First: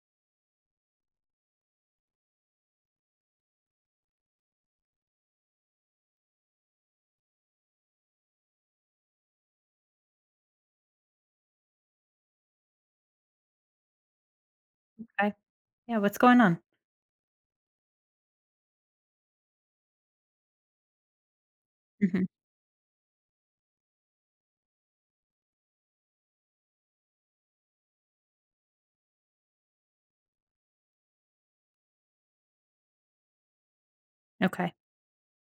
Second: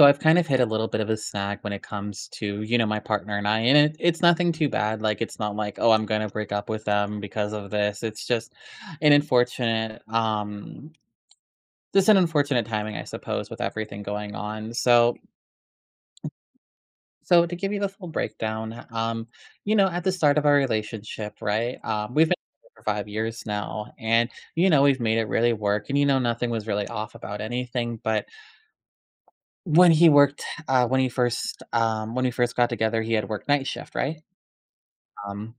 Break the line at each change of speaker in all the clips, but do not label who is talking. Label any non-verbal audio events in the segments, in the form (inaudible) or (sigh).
So I've kind of hit a little bit of a snag when it comes to, my partner and I, and it's nothing too bad. Like it's not like, oh, I'm gonna break up with them because of this. It's just an just an unfortunate timing, I suppose, with everything going on. So,
Okay. Yeah, what's going on?
so to give you the full breakdown, you know, at the start of our relationship, right?
Mhm.
We've been together for 5 years now, and you know, we've made it really work, and you know, nothing was really off about anything, but when we first got together, he had worked night shift, right?
Okay.
Um,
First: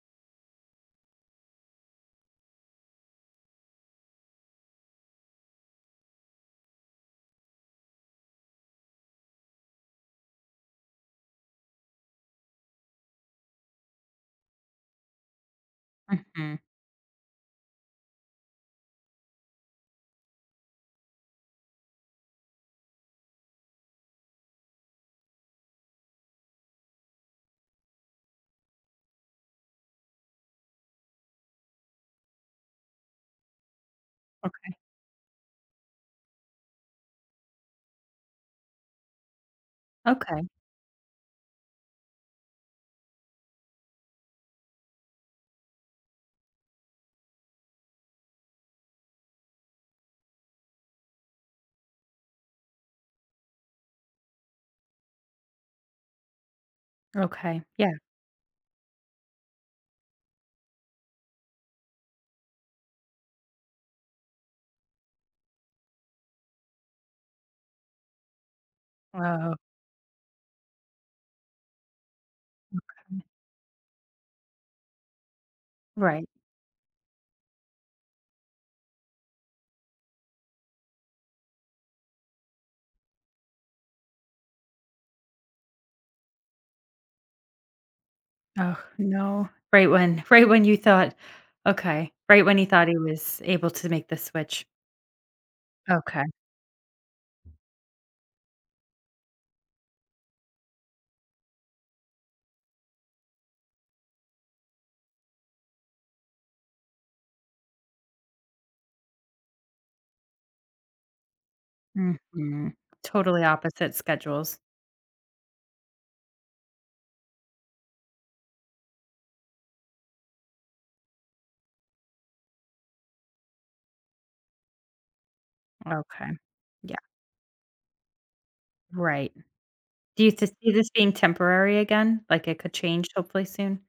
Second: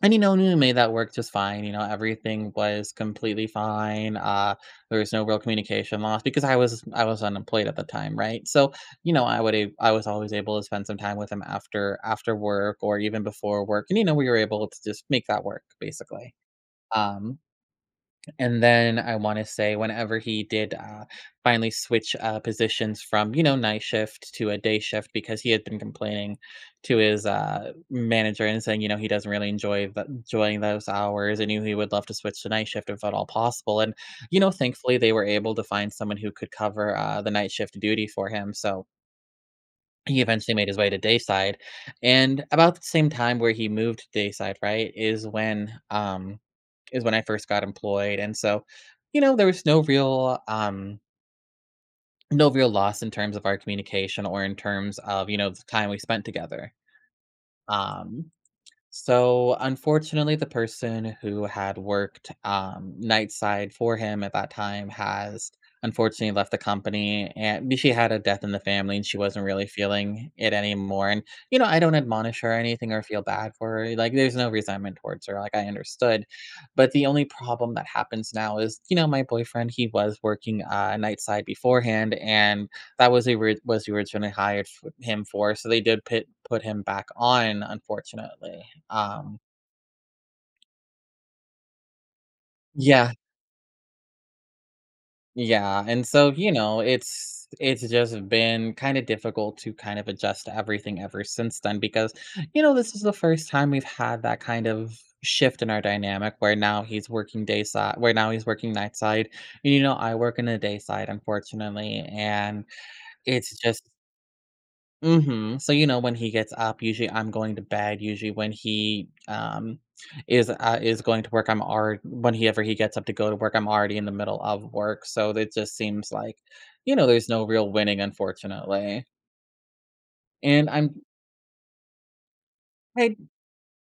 and you know, we made that work just fine. You know, everything was completely fine. There was no real communication loss because I was unemployed at the time, right? So you know, I was always able to spend some time with him after work or even before work, and you know, we were able to just make that work basically.
Mhm.
Um, and then I wanna say whenever he did finally switch, positions from, you know, night shift to a day shift because he had been complaining to his manager and saying, you know, he doesn't really enjoying those hours and knew he would love to switch to night shift if at all possible, and, you know,
Okay.
thankfully, they were able to find someone who could cover, the night shift duty for him, so he
Okay.
eventually made his way to dayside. And about the same time where he moved to dayside, right, is is when I first got employed, and so, you know, there was no real loss in terms of our communication or in terms of, you know, the time we spent together.
Okay. Yeah.
Um so, unfortunately, the person who had worked night side for him at that time has unfortunately left the company, and she had a death in the family, and she wasn't
Oh,
really feeling it anymore. And you know, I don't admonish her or anything or feel bad for her. Like, there's no resentment towards her. Like, I understood,
right.
but the only problem that happens now is, you know, my boyfriend he was working night side beforehand, and that was who we was who originally hired f him for, so they did put him back on, unfortunately.
Oh,
Um
no. Right when (laughs) right when you thought okay. Right when he thought he
Yeah,
was able to make the switch.
yeah, and
Okay.
so, you know, it's just been kinda difficult to kind of adjust to everything ever since then because, you know, this is the first time we've had that kind of shift in our dynamic where now he's working day side where now he's working night side. You know, I work in the day side, unfortunately, and
Mhm. Totally
it's just
opposite schedules.
Mhm. So, you know, when he gets up, usually I'm going to bed. Usually when he is going to work, I'm already whenever he gets up to go to work, I'm already in the middle of work. So it just seems
Okay.
like,
Yeah.
you know, there's no real winning, unfortunately.
Right. Do you
And
see this
I'm
being temporary again? Like it could change
I
hopefully soon?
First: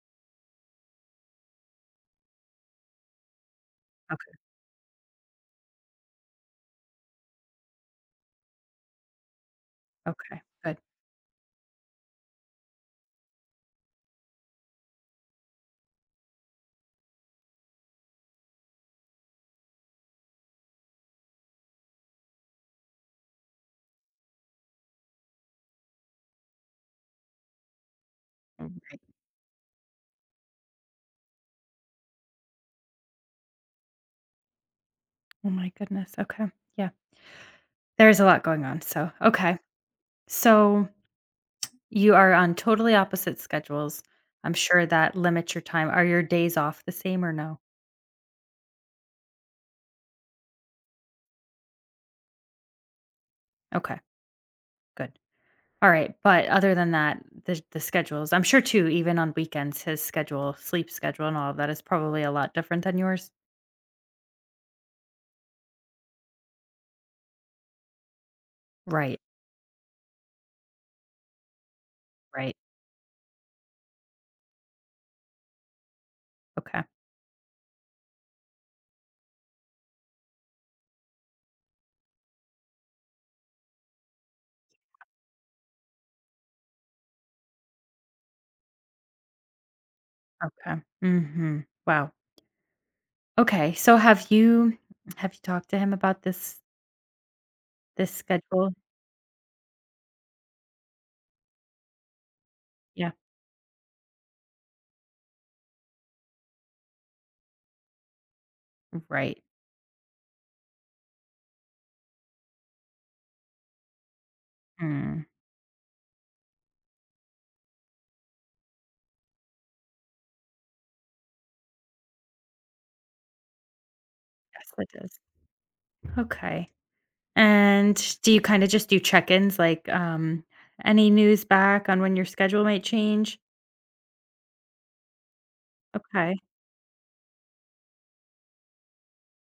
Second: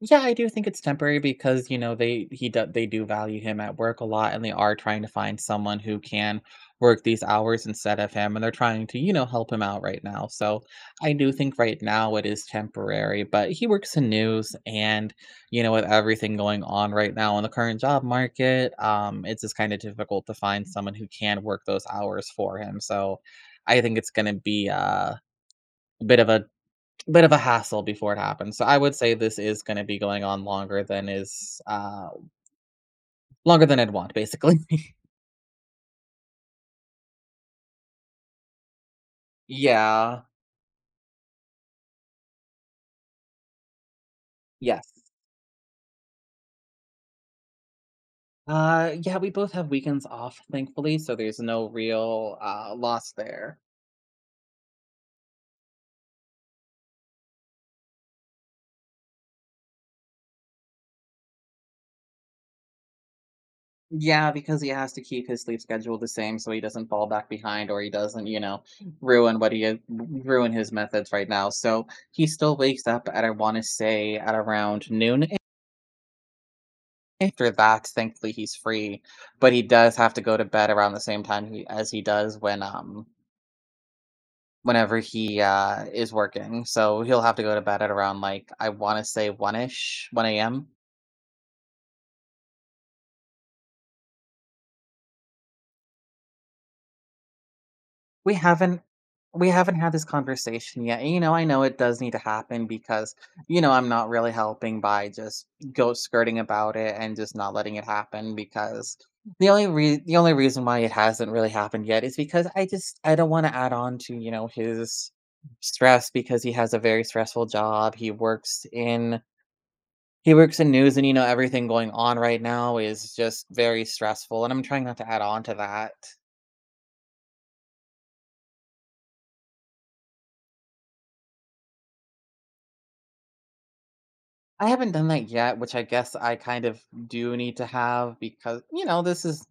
Yeah, I do think it's temporary because, you know, they do value him at work a
Okay.
lot and they are trying to find someone who can work these hours instead of him and they're trying to, you know, help him out right now.
Okay.
So,
Good.
I do think right now it is temporary, but he works in news and, you know, with everything going on right now in the current job market, it's just kind of difficult to find someone who can work those hours for him. So, I think it's going to be a bit of a hassle before it happens, so
All
I would
right.
say this is gonna be going on longer than longer than I'd want, basically. (laughs)
Oh my goodness. Okay. Yeah. There's a lot going on. So, okay.
Yeah,
So, you are on totally opposite schedules. I'm sure
yes.
that limits your time. Are your days off the same or no?
Yeah, we both have weekends off, thankfully, so there's no real, loss there.
Okay, good. All right, but other than that, the schedules, I'm sure too, even on weekends, his schedule, sleep schedule, and all of that is probably a lot different than yours.
Yeah, because he has to keep his sleep schedule the same so he doesn't fall back behind or he doesn't, you know,
Right,
ruin what he ruin his methods right now, so he
right.
still wakes up at, I wanna say, at around noon.
Okay,
After that, thankfully, he's free, but he does have to go to bed around the same time he as he does whenever he is working, so he'll have to go to bed at around, like, I wanna say 1-ish, 1 AM.
okay. Hmm. Wow. Okay. So have you talked to him about this
We
schedule?
haven't we haven't had this conversation yet. And, you know, I know it does need to happen
Yeah.
because, you know, I'm not really helping by just ghost skirting about it and just not letting it happen because
Right.
the only reason why it hasn't really happened yet is because I don't want to add on to, you know, his
Mm,
stress because he has a very stressful job. He works in news and you know everything going on right now is just very stressful and I'm
yes,
trying not
it
to
is.
add on to that.
Okay. And do you kinda just do check-ins, like, any news back on when your schedule might change?
I haven't done that yet, which I guess
Okay.
I kind of do need to have because, you know, this is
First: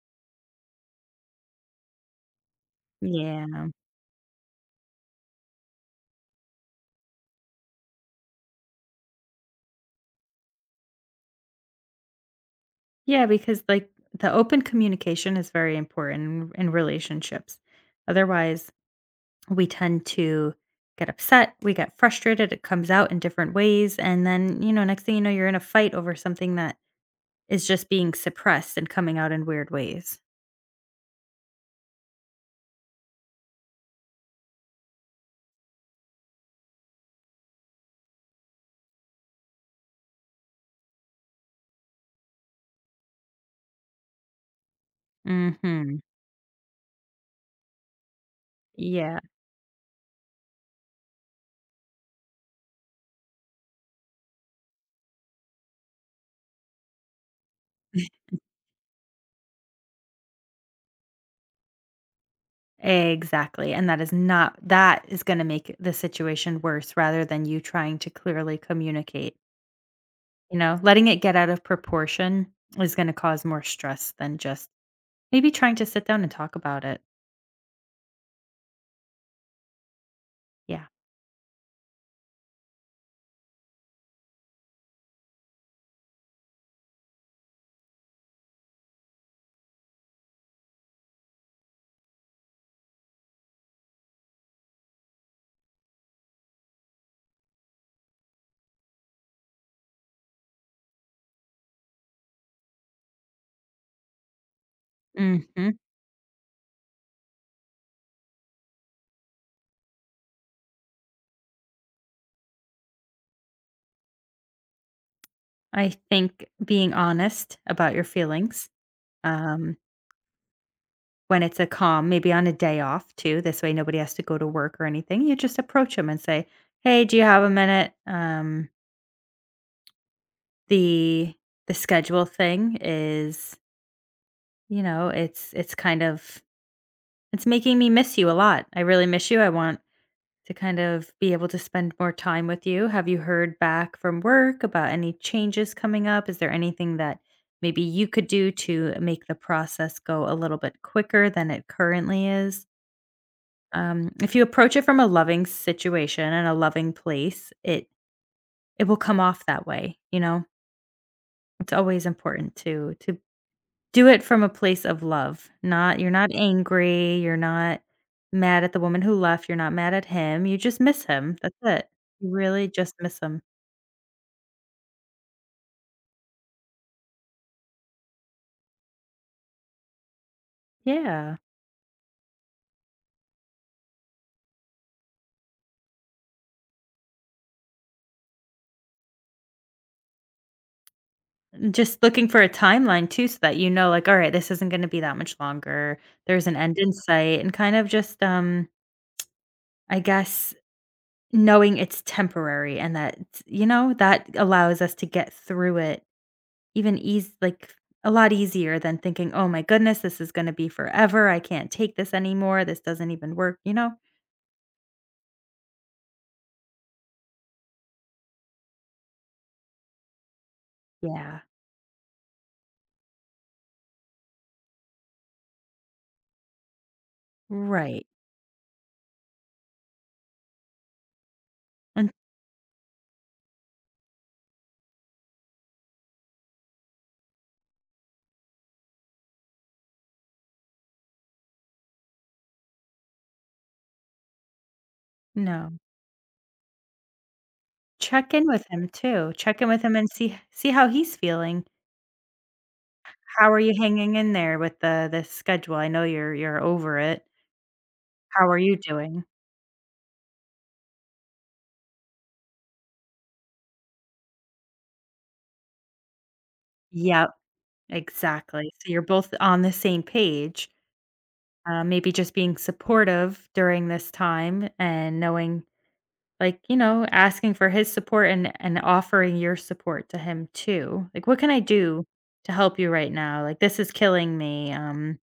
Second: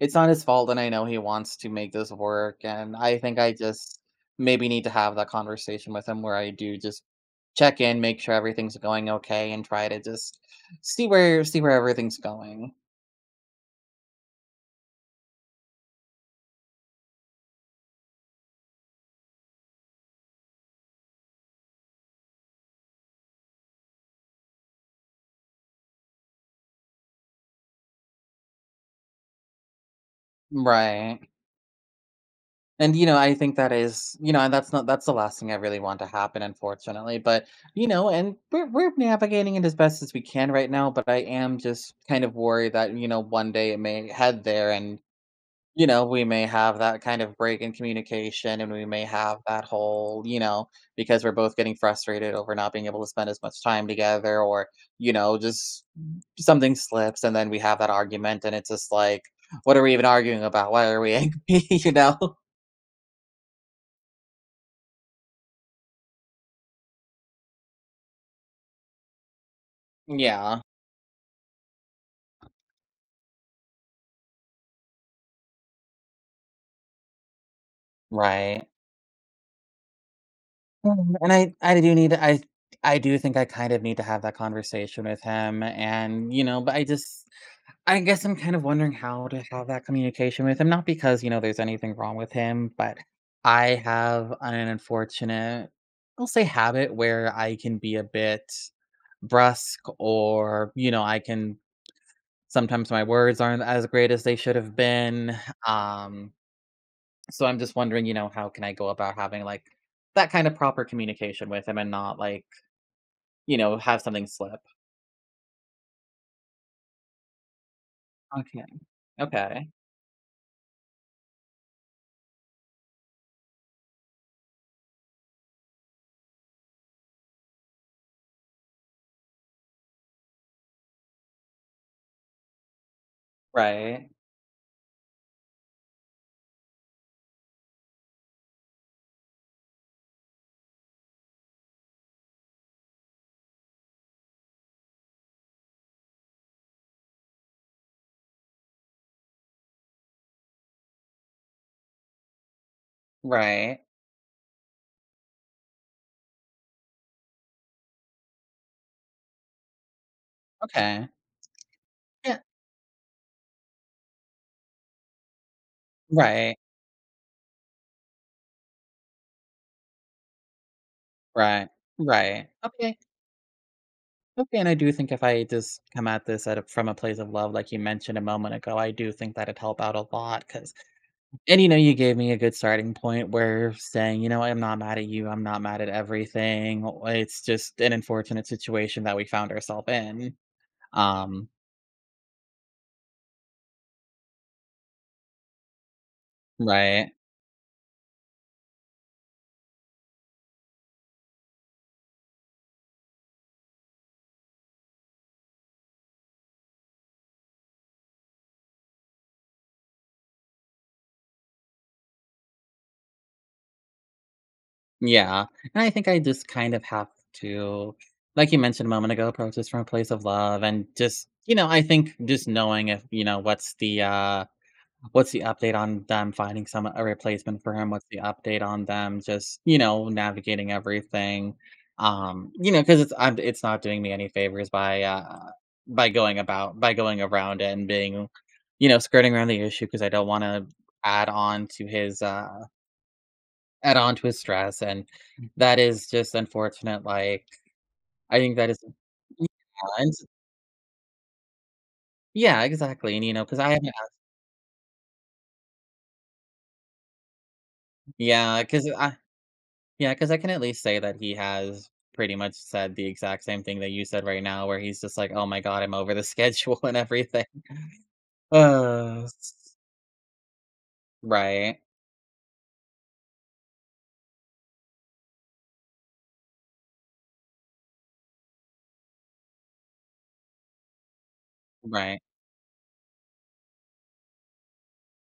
it's not his fault and I know he wants to make this work and I think I
Yeah.
just maybe need to have that conversation with him where I do just check in, make sure everything's going okay and try to just see where everything's going.
Yeah, because, like, the open communication is very important in relationships. Otherwise, we tend to get upset, we get frustrated, it comes out in different ways, and then, you know, next thing you know, you're in a fight over something that is just being suppressed and coming out in weird ways.
Right. And, you know, I think that is, you know, and that's not that's the last thing I really want to happen, unfortunately. But, you know, and we're navigating it as best as we can right now. But I am just kind of worried that, you know, one day it may head there and, you
Mhm.
know, we may have that kind of break in communication and we may
Yeah.
have that whole, you know, because we're both getting frustrated over not being able to spend as much time together or, you know, just something slips and then we have that argument and it's just like, what are we even arguing about? Why are we angry? (laughs) you know?
Exactly, and that is not that is gonna make the situation worse rather than you trying to clearly communicate, you
Yeah.
know? Letting it get out of proportion is gonna cause more stress than just maybe trying to sit down and talk about it.
Right.
Yeah.
And I do need I do think I kind of need to have that conversation with him and, you know, but I guess I'm kind of wondering how to have that communication with him, not because, you know, there's anything wrong with him, but I have an unfortunate I'll say habit where I can be a bit brusque or, you know, I can sometimes my words aren't as great as they should have been.
Mhm.
Um So I'm just wondering, you know, how can I go about having like that kind of proper communication with him and not like, you know, have something slip.
I think being honest about your
Okay.
feelings,
Okay.
um, when it's a calm, maybe on a day off too, this way nobody has to go to work or anything, you just approach them and say, "Hey, do you have a minute? The the schedule thing is
Right.
you know, it's kind of it's making me miss you a lot. I really miss you. I want to kind of be able to spend more time with you. Have you heard back from work about any changes coming up? Is there anything that maybe you could do to make the process go a little bit quicker than it currently is?
Right.
If you approach it from a loving situation and a loving place, it will come off that way, you know?
Okay.
It's always
Yeah.
important to do it from a place of love, not you're not
Right.
angry, you're not mad at the woman who left, you're not mad at him, you just miss him, that's
Right.
it. You
Right.
really just
Okay.
miss him.
Okay. And I do think if I just come at this from a place of love, like you mentioned a moment ago, I do think that'd help out a lot. Cause,
Yeah,
and you know, you gave me a good starting point where saying, you know, I'm not mad at you. I'm not mad at everything. It's just an unfortunate situation that we found ourselves in. Um,
and just looking for a timeline too so that you know, like, "Alright, this isn't gonna be that much longer, there's an end in
Right.
sight," and kind of just, I guess, knowing it's temporary and that, you know, that allows us to get through it even easy, like, a lot easier than thinking, "Oh my goodness, this is gonna be forever. I can't take this anymore. This doesn't even work," you know?
Yeah. And I think I just kind of have to, like you mentioned a moment ago, approach this from a place of love and just,
Yeah,
you know, I think just knowing if, you know, what's what's the update on them finding some a replacement for him?
right,
What's the update on them? Just, you know, navigating everything.
and
You know, because it's not doing me any favors by going about by going around it and being, you know, skirting around the issue because I don't want to add on to his add on to his stress, and
no.
that is just unfortunate, like,
Check
I
in
think
with
that is
him too.
yeah,
Check in with him and
and
see how he's feeling.
yeah, exactly, and, you know,
How are
because I
you
haven't
hanging in there with the schedule? I know you're over it. How are
yeah,
you
'cause I
doing?
yeah because I can at least say that he has pretty much said the exact same thing that you said right now, where he's just like, "Oh my god, I'm over the (laughs) schedule and
Yep,
everything."
exactly. So you're
uh,
both on the
s-
same page.
Right.
Maybe just being supportive during this time and knowing like, you know, asking for his support and offering your support to him too. Like, "What can I do
Right.
to help you right now? Like, this is killing me."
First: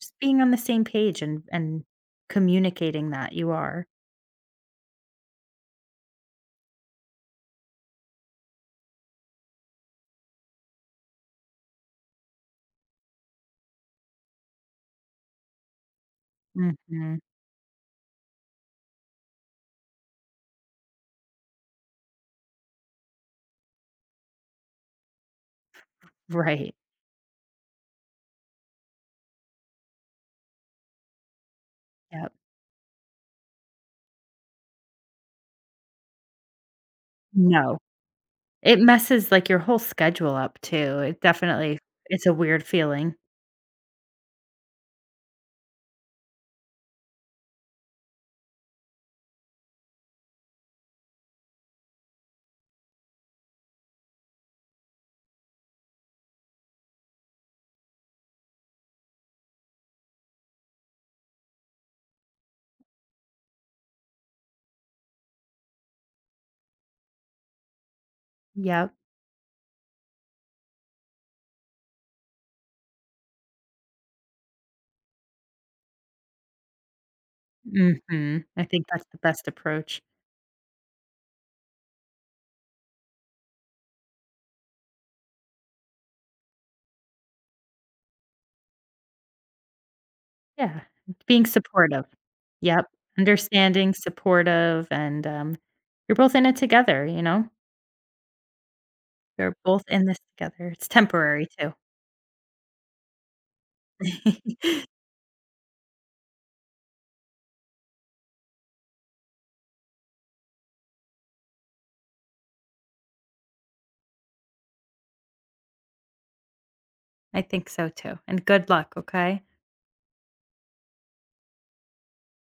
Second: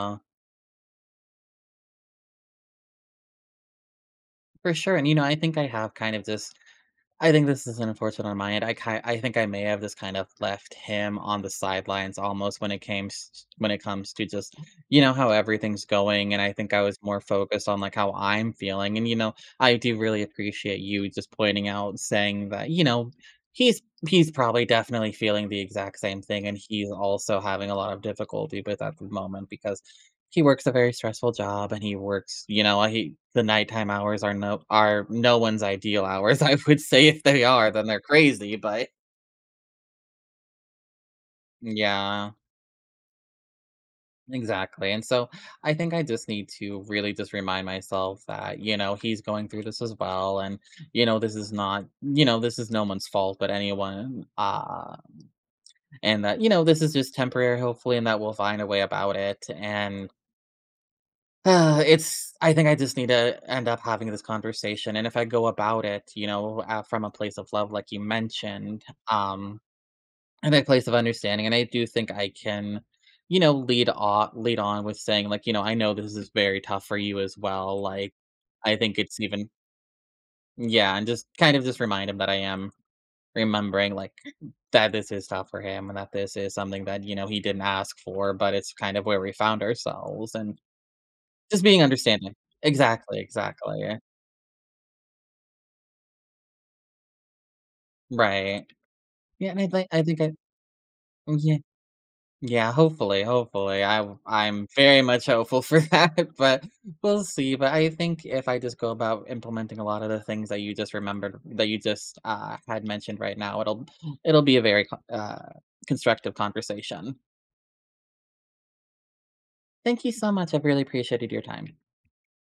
Just being on the same page and communicating that you are.
for sure, and, you know, I think I have kind of just I think this is unfortunate on my end. I think I may have just kind of left him on the sidelines almost when it comes to just, you know, how everything's going, and I think I was
Mhm.
more focused on, like, how I'm feeling, and, you know, I do really appreciate you just pointing out, saying that, you know, he's he's probably definitely feeling the exact same thing, and
Right.
he's also having a lot of difficulty with at the moment because he works a very stressful job and he
Yep.
works, you know, he the nighttime hours are no one's ideal hours, (laughs) I would say if they are,
No.
then they're crazy,
It
but
messes, like, your whole schedule up too. It definitely it's
yeah,
a weird feeling.
exactly. And so I think I just need to really just remind myself that, you know, he's going through this as well. And, you know, this is not, you know, this is no one's fault but anyone. And that, you know, this is just temporary, hopefully, and that we'll find a way about it. And It's I think I just need to end up having this conversation, and if I go about it, you know, from a place of love, like you mentioned,
Yep.
um, and a place of understanding, and I do think I can, you know, lead on with saying like, you know, I know this is very tough for you as well. Like,
Mhm. I
I
think
think
that's the
it's
best
even
approach.
yeah, and just remind him that I am remembering like that this is tough for him and that this is something that you know he didn't ask for, but it's kind of where we found ourselves and
Yeah. Being
just being
supportive.
understanding.
Yep,
Exactly,
understanding,
exactly.
supportive, and, you're both in it together, you know?
Right. Yeah,
You're
and I
both
think I
in this
think I
together. It's temporary
yeah,
too.
yeah, hopefully, hopefully. I'm
(laughs)
very much hopeful for (laughs) that, but we'll see. But I think if I just go about implementing a lot of the things that you just had mentioned right now, it'll be a very constructive conversation.
I think so too, and good luck, okay?
Thank you so much. I've really appreciated your time.